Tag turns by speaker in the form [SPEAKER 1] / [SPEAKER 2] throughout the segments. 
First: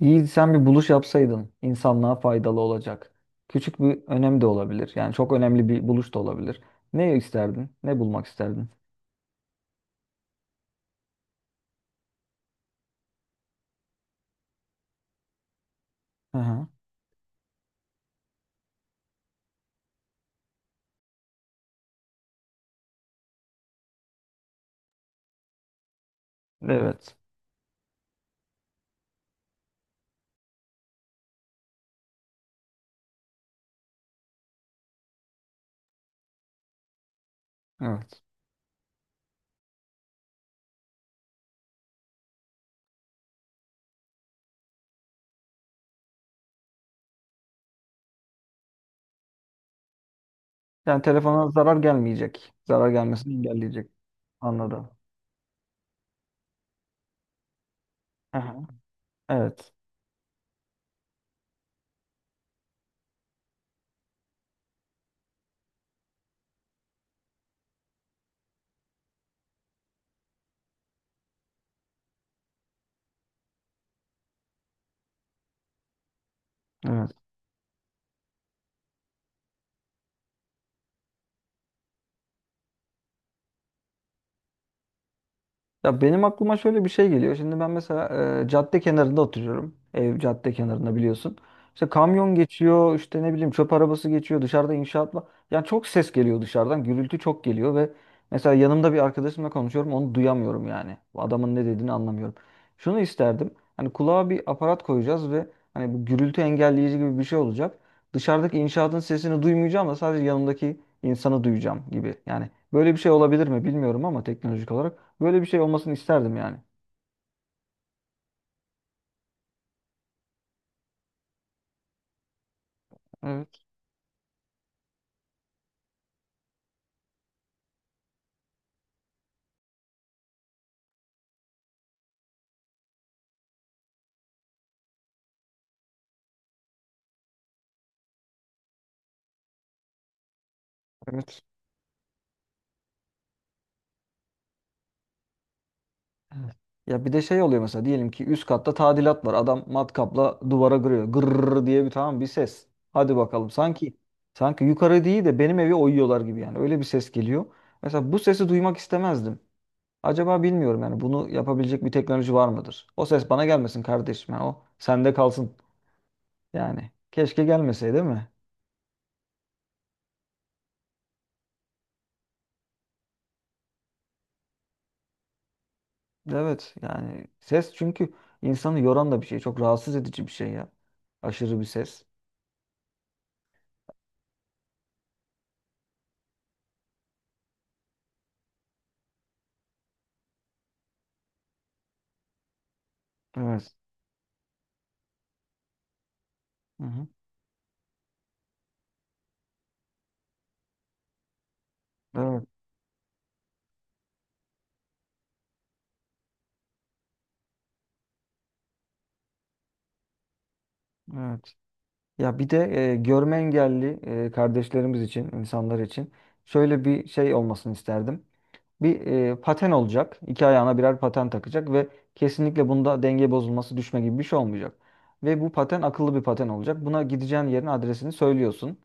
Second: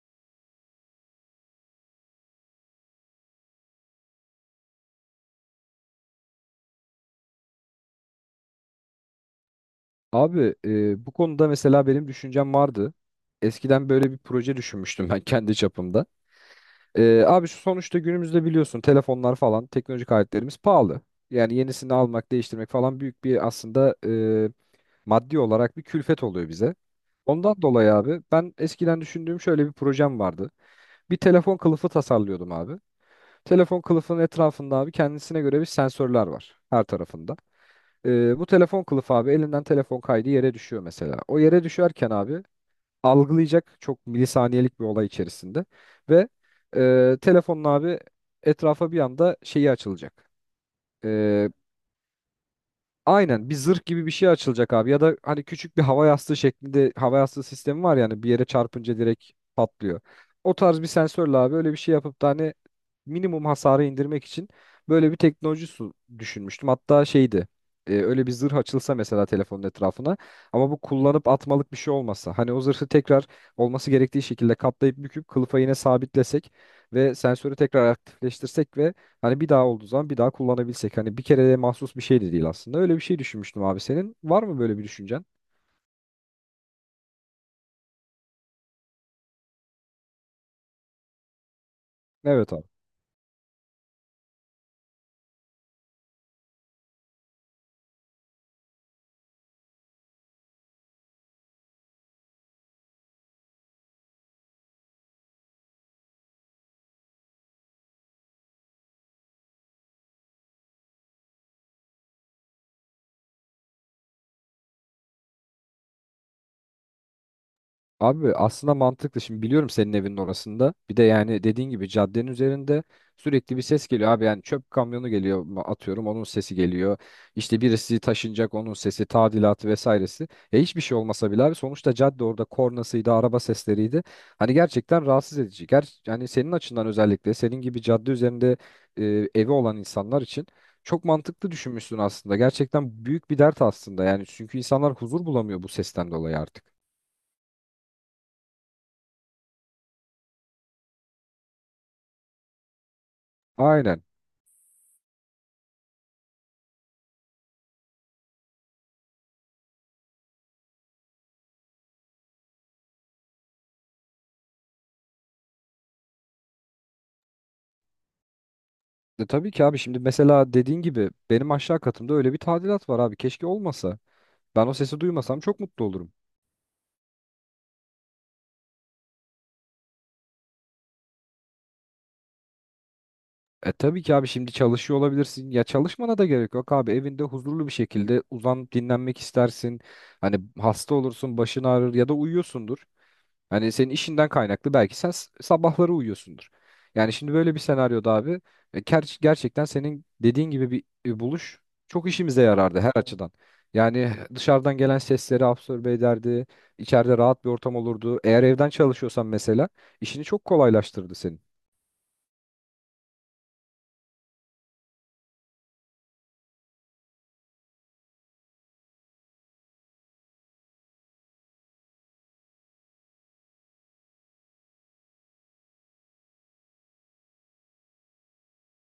[SPEAKER 1] İyi, sen bir buluş yapsaydın insanlığa faydalı olacak. Küçük bir önem de olabilir. Yani çok önemli bir buluş da olabilir. Ne isterdin? Ne bulmak isterdin?
[SPEAKER 2] Abi bu konuda mesela benim düşüncem vardı. Eskiden böyle bir proje düşünmüştüm ben kendi çapımda.
[SPEAKER 1] Hı hı.
[SPEAKER 2] Abi şu sonuçta günümüzde biliyorsun telefonlar falan teknolojik aletlerimiz pahalı. Yani yenisini almak, değiştirmek falan büyük bir aslında maddi olarak bir külfet oluyor bize.
[SPEAKER 1] Evet.
[SPEAKER 2] Ondan dolayı abi ben eskiden düşündüğüm şöyle bir projem vardı. Bir telefon kılıfı tasarlıyordum abi. Telefon kılıfının etrafında abi kendisine göre bir sensörler var her tarafında.
[SPEAKER 1] Evet.
[SPEAKER 2] Bu telefon kılıfı abi elinden telefon kaydı yere düşüyor mesela. O yere düşerken abi algılayacak çok milisaniyelik bir olay içerisinde ve telefonun abi etrafa bir anda şeyi açılacak.
[SPEAKER 1] Yani
[SPEAKER 2] Ee,
[SPEAKER 1] telefona zarar gelmeyecek. Zarar gelmesini
[SPEAKER 2] aynen bir zırh
[SPEAKER 1] engelleyecek.
[SPEAKER 2] gibi bir şey açılacak
[SPEAKER 1] Anladım.
[SPEAKER 2] abi ya da hani küçük bir hava yastığı şeklinde hava yastığı sistemi var yani bir
[SPEAKER 1] Hı
[SPEAKER 2] yere
[SPEAKER 1] hı.
[SPEAKER 2] çarpınca direkt
[SPEAKER 1] Evet.
[SPEAKER 2] patlıyor. O tarz bir sensörle abi öyle bir şey yapıp da hani minimum hasarı indirmek için böyle bir teknoloji su düşünmüştüm. Hatta şeydi öyle bir zırh açılsa mesela telefonun etrafına ama bu kullanıp atmalık bir şey olmasa hani o zırhı tekrar olması gerektiği şekilde katlayıp büküp kılıfa yine sabitlesek
[SPEAKER 1] Evet.
[SPEAKER 2] ve sensörü tekrar aktifleştirsek ve hani bir daha olduğu zaman bir daha kullanabilsek hani bir kereye mahsus bir şey de değil aslında öyle bir şey düşünmüştüm abi senin var mı böyle bir düşüncen?
[SPEAKER 1] Ya benim aklıma şöyle bir şey geliyor. Şimdi ben mesela cadde kenarında oturuyorum. Ev cadde kenarında biliyorsun. İşte kamyon
[SPEAKER 2] Evet abi.
[SPEAKER 1] geçiyor, işte ne bileyim çöp arabası geçiyor, dışarıda inşaat var. Yani çok ses geliyor dışarıdan, gürültü çok geliyor ve mesela yanımda bir arkadaşımla konuşuyorum, onu duyamıyorum yani. Bu adamın ne dediğini anlamıyorum. Şunu isterdim, hani kulağa bir aparat koyacağız ve hani bu gürültü engelleyici gibi bir şey olacak. Dışarıdaki inşaatın sesini duymayacağım da sadece yanımdaki insanı duyacağım gibi. Yani böyle bir şey olabilir mi bilmiyorum ama teknolojik olarak. Böyle bir şey olmasını isterdim yani.
[SPEAKER 2] Abi aslında mantıklı. Şimdi biliyorum senin evinin orasında. Bir de yani dediğin gibi caddenin üzerinde sürekli bir
[SPEAKER 1] Evet,
[SPEAKER 2] ses geliyor abi. Yani çöp kamyonu geliyor atıyorum onun sesi geliyor. İşte birisi taşınacak onun sesi, tadilatı vesairesi. Hiçbir şey olmasa bile abi sonuçta cadde orada kornasıydı, araba sesleriydi. Hani gerçekten rahatsız edici. Yani senin açından özellikle senin gibi cadde üzerinde e, evi olan insanlar için çok
[SPEAKER 1] evet.
[SPEAKER 2] mantıklı düşünmüşsün aslında. Gerçekten büyük bir dert aslında. Yani çünkü insanlar huzur bulamıyor bu sesten dolayı
[SPEAKER 1] Evet.
[SPEAKER 2] artık.
[SPEAKER 1] Ya bir de şey oluyor mesela diyelim ki üst katta tadilat var. Adam matkapla duvara kırıyor. Gırrrr diye bir tamam bir ses. Hadi bakalım sanki
[SPEAKER 2] Aynen.
[SPEAKER 1] sanki yukarı değil de benim evi oyuyorlar gibi yani. Öyle bir ses geliyor. Mesela bu sesi duymak istemezdim. Acaba bilmiyorum yani bunu yapabilecek bir teknoloji var mıdır? O ses bana gelmesin kardeşim. Yani o sende kalsın yani. Keşke gelmeseydi değil mi?
[SPEAKER 2] Tabii ki abi şimdi mesela dediğin gibi benim aşağı katımda öyle bir tadilat var abi keşke olmasa. Ben o sesi duymasam çok mutlu olurum.
[SPEAKER 1] Evet yani ses çünkü insanı yoran da bir şey. Çok rahatsız edici bir şey ya. Aşırı bir ses.
[SPEAKER 2] Tabii ki abi şimdi çalışıyor olabilirsin. Ya çalışmana da gerek yok abi. Evinde huzurlu bir şekilde uzanıp dinlenmek istersin. Hani hasta olursun, başın ağrır ya da uyuyorsundur. Hani
[SPEAKER 1] Evet.
[SPEAKER 2] senin işinden kaynaklı belki sen sabahları uyuyorsundur.
[SPEAKER 1] Hı hı.
[SPEAKER 2] Yani şimdi böyle bir senaryoda abi gerçekten senin dediğin gibi bir buluş çok işimize
[SPEAKER 1] Evet.
[SPEAKER 2] yarardı her açıdan. Yani dışarıdan gelen sesleri absorbe ederdi. İçeride rahat bir ortam olurdu. Eğer evden çalışıyorsan mesela işini çok kolaylaştırdı senin.
[SPEAKER 1] Evet. Ya bir de görme engelli kardeşlerimiz için, insanlar için şöyle bir şey olmasını isterdim. Bir paten olacak. İki ayağına birer paten takacak ve kesinlikle bunda denge bozulması, düşme gibi bir şey olmayacak. Ve bu paten akıllı bir paten olacak. Buna gideceğin yerin adresini söylüyorsun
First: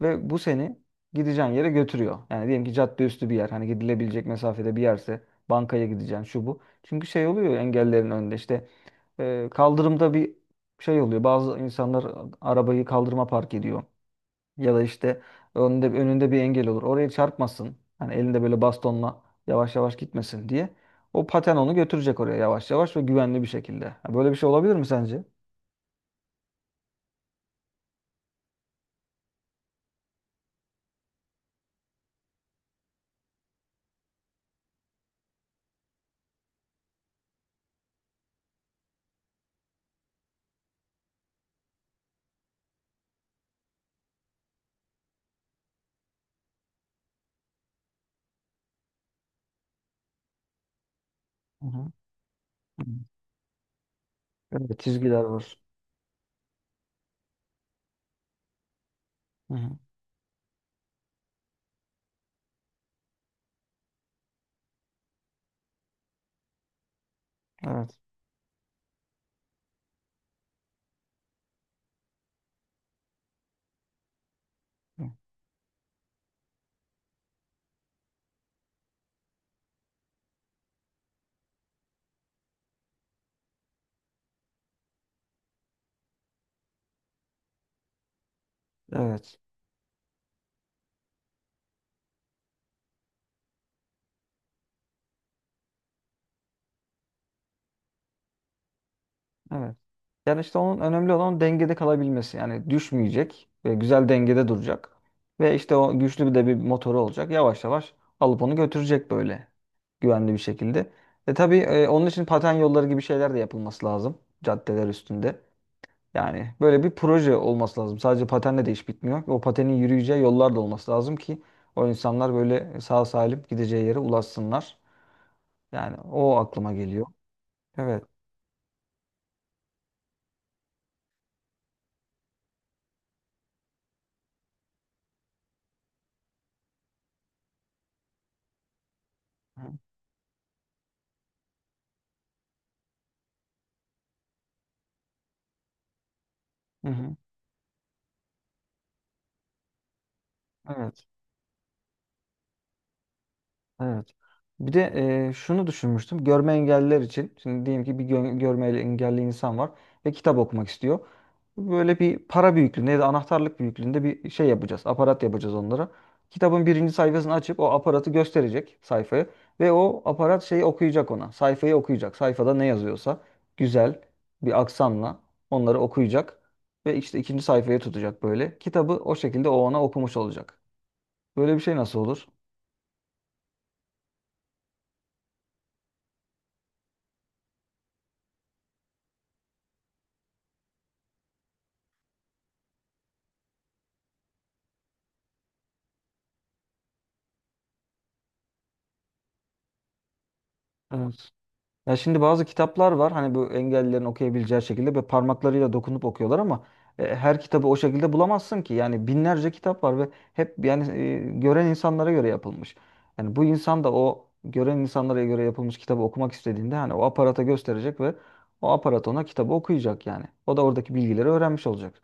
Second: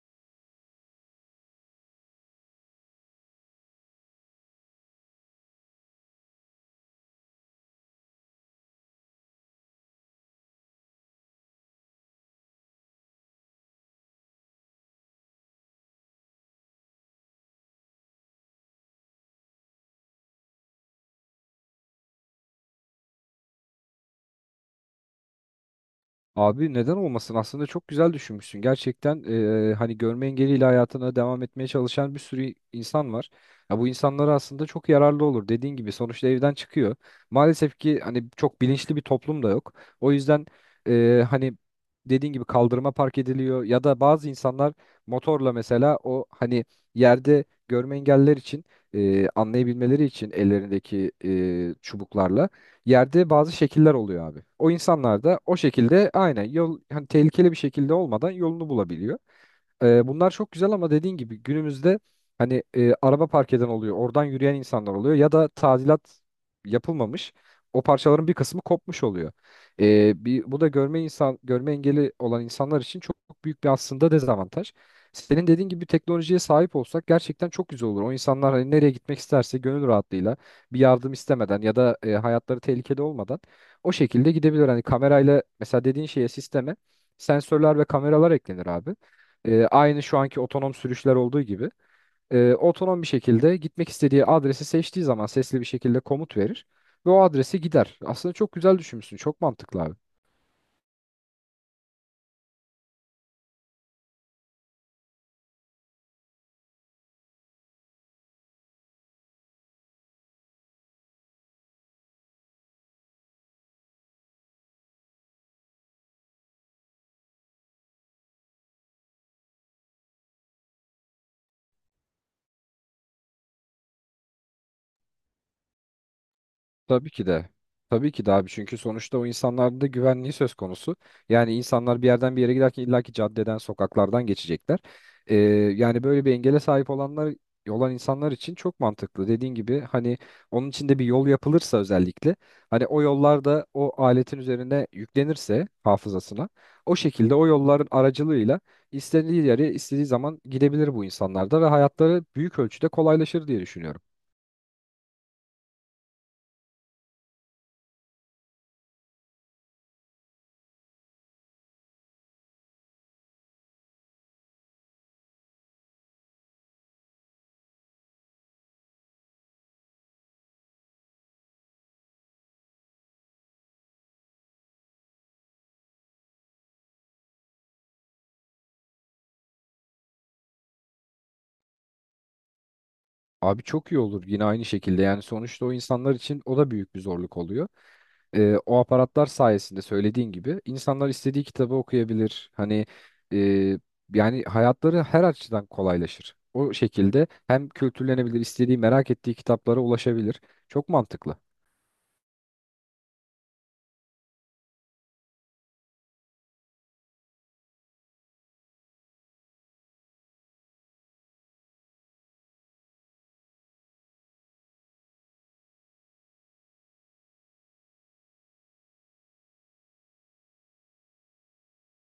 [SPEAKER 1] ve bu seni gideceğin yere götürüyor. Yani diyelim ki cadde üstü bir yer, hani gidilebilecek mesafede bir yerse bankaya gideceksin şu bu. Çünkü şey oluyor ya, engellerin önünde işte e, kaldırımda bir şey oluyor. Bazı insanlar arabayı kaldırıma park ediyor. Ya da işte önünde, önünde bir engel olur. Oraya çarpmasın. Hani elinde böyle bastonla yavaş yavaş gitmesin diye. O paten onu götürecek oraya yavaş yavaş ve güvenli bir şekilde. Ha, böyle bir şey olabilir mi sence?
[SPEAKER 2] Abi neden olmasın? Aslında çok güzel düşünmüşsün. Gerçekten hani görme engeliyle hayatına devam etmeye çalışan bir sürü insan var. Ya bu insanlara aslında çok yararlı olur. Dediğin gibi sonuçta evden çıkıyor. Maalesef ki hani çok bilinçli bir toplum da yok. O yüzden hani dediğin gibi kaldırıma park ediliyor ya da bazı insanlar motorla mesela o hani yerde görme engelliler için anlayabilmeleri için ellerindeki
[SPEAKER 1] Hı hı.
[SPEAKER 2] çubuklarla
[SPEAKER 1] Hı.
[SPEAKER 2] yerde bazı şekiller oluyor abi. O
[SPEAKER 1] Evet, çizgiler
[SPEAKER 2] insanlar da o
[SPEAKER 1] var.
[SPEAKER 2] şekilde aynen yol hani tehlikeli bir şekilde olmadan yolunu bulabiliyor.
[SPEAKER 1] Hı hı.
[SPEAKER 2] Bunlar çok güzel ama dediğin gibi günümüzde hani araba park eden oluyor, oradan yürüyen insanlar oluyor ya da tadilat yapılmamış. O
[SPEAKER 1] Evet.
[SPEAKER 2] parçaların bir kısmı kopmuş oluyor. Bu da görme insan görme engeli olan insanlar için çok büyük bir aslında dezavantaj. Senin dediğin gibi teknolojiye sahip olsak gerçekten çok güzel olur. O insanlar hani nereye gitmek isterse gönül rahatlığıyla bir yardım istemeden ya da hayatları tehlikede olmadan o şekilde gidebilir. Hani kamerayla mesela dediğin şeye sisteme sensörler ve kameralar eklenir abi.
[SPEAKER 1] Evet.
[SPEAKER 2] Aynı şu anki otonom sürüşler olduğu gibi otonom bir şekilde gitmek istediği adresi seçtiği zaman sesli bir şekilde komut verir ve o adrese gider. Aslında çok güzel düşünmüşsün. Çok
[SPEAKER 1] Evet.
[SPEAKER 2] mantıklı abi.
[SPEAKER 1] Yani işte onun önemli olan dengede kalabilmesi. Yani düşmeyecek ve güzel dengede duracak. Ve işte o güçlü bir de bir motoru olacak. Yavaş yavaş alıp onu götürecek böyle güvenli bir şekilde. E tabii onun için paten yolları gibi şeyler de yapılması lazım caddeler üstünde. Yani böyle bir proje olması lazım. Sadece patenle de iş bitmiyor. O patenin yürüyeceği yollar da olması lazım ki o insanlar böyle sağ salim gideceği yere ulaşsınlar. Yani o aklıma
[SPEAKER 2] Tabii
[SPEAKER 1] geliyor.
[SPEAKER 2] ki de.
[SPEAKER 1] Evet.
[SPEAKER 2] Tabii ki de abi çünkü sonuçta o insanlarda da güvenliği söz konusu. Yani insanlar bir yerden bir yere giderken illaki caddeden, sokaklardan geçecekler. Ee, Yani böyle bir engele sahip olan insanlar için çok mantıklı. Dediğin gibi hani onun için de bir yol yapılırsa özellikle hani o yollarda o aletin üzerine yüklenirse hafızasına
[SPEAKER 1] Hı
[SPEAKER 2] o
[SPEAKER 1] hı.
[SPEAKER 2] şekilde o yolların aracılığıyla istediği yere istediği zaman gidebilir bu
[SPEAKER 1] Evet.
[SPEAKER 2] insanlar da ve hayatları büyük ölçüde kolaylaşır diye düşünüyorum.
[SPEAKER 1] Evet. Bir de şunu düşünmüştüm. Görme engelliler için. Şimdi diyelim ki bir görme engelli insan var ve kitap okumak istiyor. Böyle bir para büyüklüğünde ya da anahtarlık büyüklüğünde bir şey yapacağız. Aparat yapacağız onlara. Kitabın birinci sayfasını açıp o aparatı gösterecek sayfayı ve o aparat şeyi okuyacak ona. Sayfayı okuyacak. Sayfada ne yazıyorsa güzel bir aksanla onları okuyacak ve işte ikinci sayfaya tutacak böyle. Kitabı o şekilde o ona okumuş olacak. Böyle bir şey nasıl olur?
[SPEAKER 2] Abi çok iyi olur yine aynı şekilde yani sonuçta o insanlar için o da büyük bir zorluk oluyor. O aparatlar sayesinde söylediğin gibi insanlar istediği kitabı okuyabilir. Hani e, yani hayatları her açıdan kolaylaşır. O şekilde hem kültürlenebilir, istediği merak ettiği kitaplara ulaşabilir. Çok mantıklı.
[SPEAKER 1] Ya şimdi bazı kitaplar var hani bu engellilerin okuyabileceği şekilde ve parmaklarıyla dokunup okuyorlar ama her kitabı o şekilde bulamazsın ki. Yani binlerce kitap var ve hep yani gören insanlara göre yapılmış. Yani bu insan da o gören insanlara göre yapılmış kitabı okumak istediğinde hani o aparata gösterecek ve o aparat ona kitabı okuyacak yani. O da oradaki bilgileri öğrenmiş olacak.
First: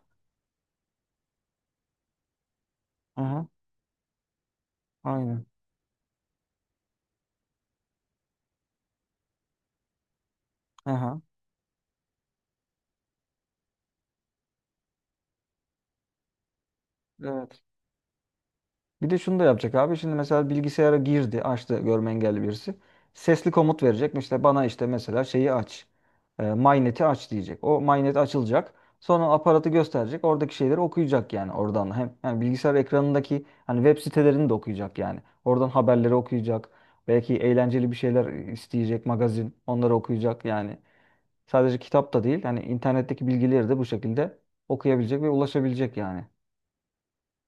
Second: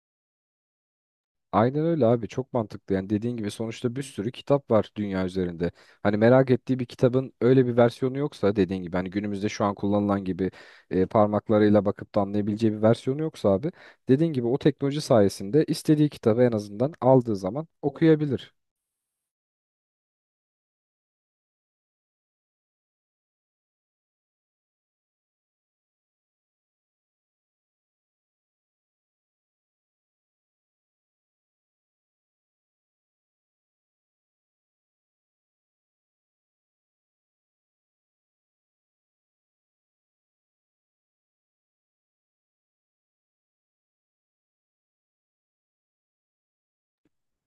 [SPEAKER 2] Aynen öyle abi çok mantıklı yani dediğin
[SPEAKER 1] Aha,
[SPEAKER 2] gibi sonuçta bir sürü kitap var dünya
[SPEAKER 1] aynen.
[SPEAKER 2] üzerinde. Hani merak ettiği bir kitabın öyle bir versiyonu yoksa dediğin gibi hani günümüzde şu an kullanılan gibi
[SPEAKER 1] Aha,
[SPEAKER 2] parmaklarıyla bakıp da anlayabileceği bir versiyonu yoksa abi dediğin gibi o teknoloji sayesinde istediği kitabı en azından aldığı
[SPEAKER 1] evet.
[SPEAKER 2] zaman okuyabilir.
[SPEAKER 1] Bir de şunu da yapacak abi. Şimdi mesela bilgisayara girdi, açtı görme engelli birisi. Sesli komut verecek. İşte bana işte mesela şeyi aç. E, MyNet'i aç diyecek. O MyNet açılacak. Sonra aparatı gösterecek. Oradaki şeyleri okuyacak yani oradan. Hem yani bilgisayar ekranındaki hani web sitelerini de okuyacak yani. Oradan haberleri okuyacak. Belki eğlenceli bir şeyler isteyecek magazin. Onları okuyacak yani. Sadece kitap da değil. Hani internetteki bilgileri de bu şekilde okuyabilecek ve ulaşabilecek yani.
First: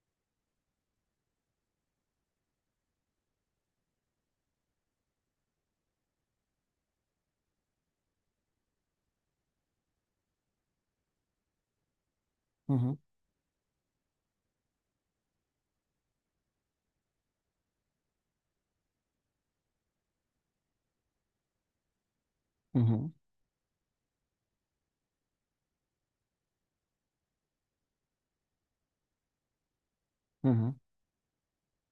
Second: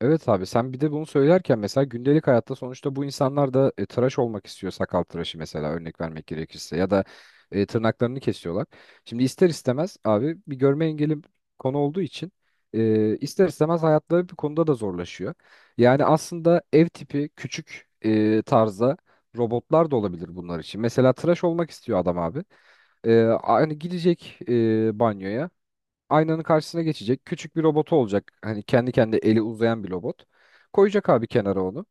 [SPEAKER 2] Evet abi sen bir de bunu söylerken mesela gündelik hayatta sonuçta bu insanlar da tıraş olmak istiyor sakal tıraşı mesela örnek vermek gerekirse ya da tırnaklarını kesiyorlar. Şimdi ister istemez abi bir görme engeli konu olduğu için
[SPEAKER 1] Hı hı.
[SPEAKER 2] ister istemez hayatları bir konuda da zorlaşıyor. Yani aslında ev tipi küçük tarzda robotlar da olabilir bunlar için. Mesela tıraş olmak istiyor adam abi.
[SPEAKER 1] Hı hı.
[SPEAKER 2] Hani gidecek banyoya aynanın karşısına geçecek. Küçük bir robotu olacak. Hani kendi eli uzayan bir robot.
[SPEAKER 1] Hı hı.
[SPEAKER 2] Koyacak abi kenara onu.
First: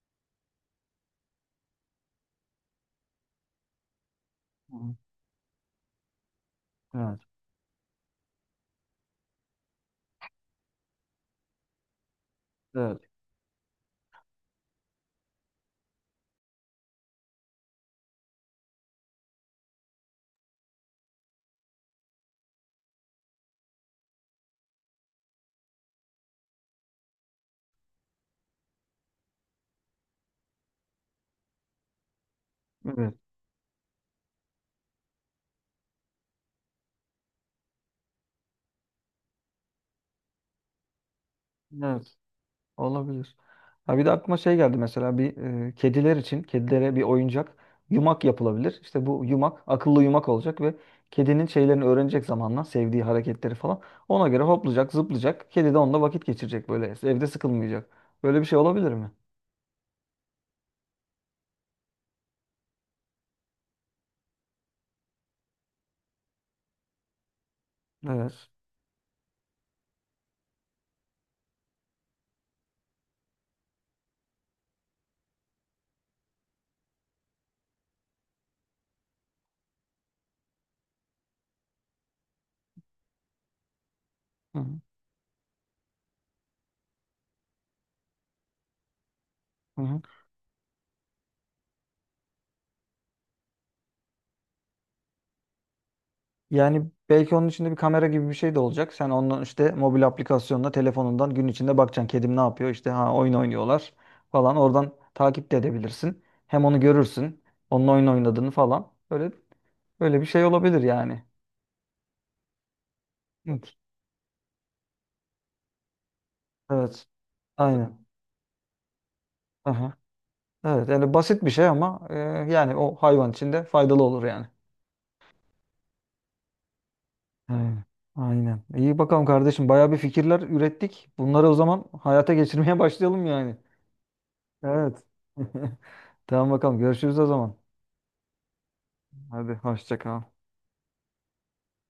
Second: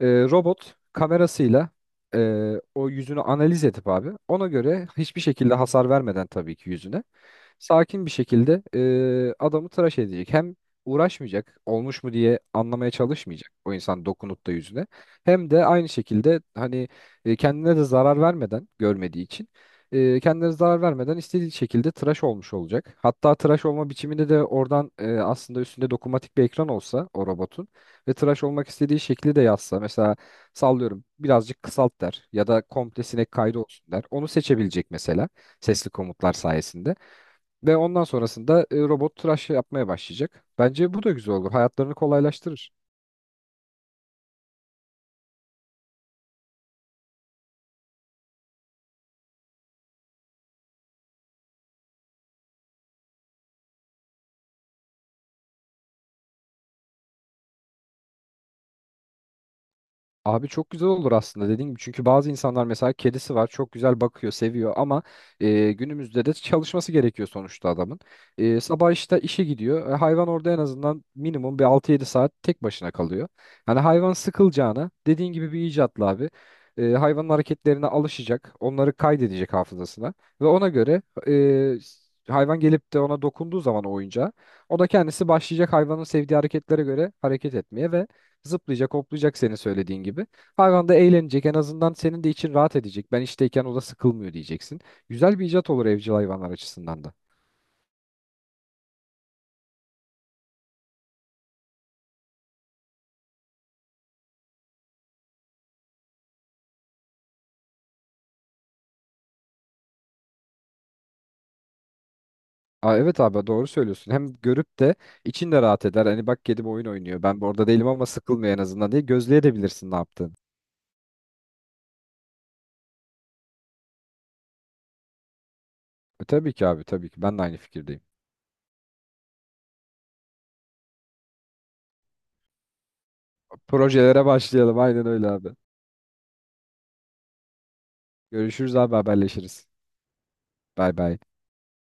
[SPEAKER 2] Robot kamerasıyla o yüzünü analiz edip abi ona
[SPEAKER 1] Hı
[SPEAKER 2] göre
[SPEAKER 1] hı.
[SPEAKER 2] hiçbir şekilde hasar vermeden tabii ki yüzüne
[SPEAKER 1] Evet.
[SPEAKER 2] sakin bir şekilde adamı tıraş edecek. Hem uğraşmayacak, olmuş mu diye anlamaya
[SPEAKER 1] Evet.
[SPEAKER 2] çalışmayacak o insan dokunup da yüzüne. Hem de aynı şekilde hani kendine de zarar vermeden görmediği için kendine zarar vermeden istediği şekilde tıraş olmuş olacak. Hatta tıraş olma biçiminde de oradan aslında üstünde dokunmatik bir ekran olsa o robotun ve tıraş olmak istediği şekli de yazsa mesela sallıyorum birazcık kısalt der ya da komple
[SPEAKER 1] Evet.
[SPEAKER 2] sinek kaydı olsun der. Onu seçebilecek mesela sesli komutlar sayesinde. Ve ondan sonrasında robot tıraş yapmaya başlayacak. Bence bu da güzel olur. Hayatlarını
[SPEAKER 1] Evet.
[SPEAKER 2] kolaylaştırır.
[SPEAKER 1] Olabilir. Ha bir de aklıma şey geldi mesela bir kediler için kedilere bir oyuncak yumak yapılabilir. İşte bu yumak akıllı yumak olacak ve kedinin şeylerini öğrenecek zamanla sevdiği hareketleri falan. Ona göre hoplayacak, zıplayacak. Kedi de onunla vakit geçirecek böyle. Evde sıkılmayacak. Böyle bir şey olabilir mi?
[SPEAKER 2] Abi çok güzel olur aslında dediğim gibi. Çünkü bazı insanlar mesela kedisi var çok güzel bakıyor seviyor ama günümüzde de çalışması gerekiyor sonuçta adamın.
[SPEAKER 1] Evet.
[SPEAKER 2] Sabah işte işe gidiyor. Hayvan orada en azından minimum bir 6-7 saat tek başına kalıyor. Hani hayvan sıkılacağına dediğin gibi bir icatla abi. Hayvanın hareketlerine alışacak. Onları kaydedecek hafızasına. Ve ona göre hayvan gelip de ona dokunduğu zaman o oyuncağa
[SPEAKER 1] Hı hı.
[SPEAKER 2] o da kendisi başlayacak hayvanın sevdiği hareketlere göre hareket etmeye ve zıplayacak, hoplayacak senin
[SPEAKER 1] Hı hı.
[SPEAKER 2] söylediğin gibi. Hayvan da eğlenecek. En azından senin de için rahat edecek. Ben işteyken o da sıkılmıyor diyeceksin. Güzel bir icat olur evcil hayvanlar
[SPEAKER 1] Yani
[SPEAKER 2] açısından da.
[SPEAKER 1] belki onun içinde bir kamera gibi bir şey de olacak. Sen ondan işte mobil aplikasyonla telefonundan gün içinde bakacaksın. Kedim ne yapıyor? İşte ha oyun oynuyorlar falan. Oradan takip de edebilirsin. Hem onu görürsün. Onun oyun oynadığını falan. Böyle bir şey olabilir yani.
[SPEAKER 2] Aa, evet abi doğru
[SPEAKER 1] Evet.
[SPEAKER 2] söylüyorsun. Hem görüp de için de rahat eder. Hani bak kedim oyun
[SPEAKER 1] Evet.
[SPEAKER 2] oynuyor. Ben bu orada değilim ama
[SPEAKER 1] Aynen.
[SPEAKER 2] sıkılmıyor en azından diye gözleyebilirsin
[SPEAKER 1] Aha.
[SPEAKER 2] ne yaptığını.
[SPEAKER 1] Evet. Yani basit bir şey ama yani o hayvan için de faydalı olur yani.
[SPEAKER 2] Tabii ki abi tabii ki. Ben de aynı
[SPEAKER 1] Aynen.
[SPEAKER 2] fikirdeyim.
[SPEAKER 1] Aynen. İyi bakalım kardeşim. Bayağı bir fikirler ürettik. Bunları o zaman hayata geçirmeye başlayalım yani.
[SPEAKER 2] Projelere başlayalım.
[SPEAKER 1] Evet.
[SPEAKER 2] Aynen öyle abi.
[SPEAKER 1] Tamam bakalım görüşürüz o zaman.
[SPEAKER 2] Görüşürüz abi
[SPEAKER 1] Hadi
[SPEAKER 2] haberleşiriz.
[SPEAKER 1] hoşça kal.
[SPEAKER 2] Bay bay.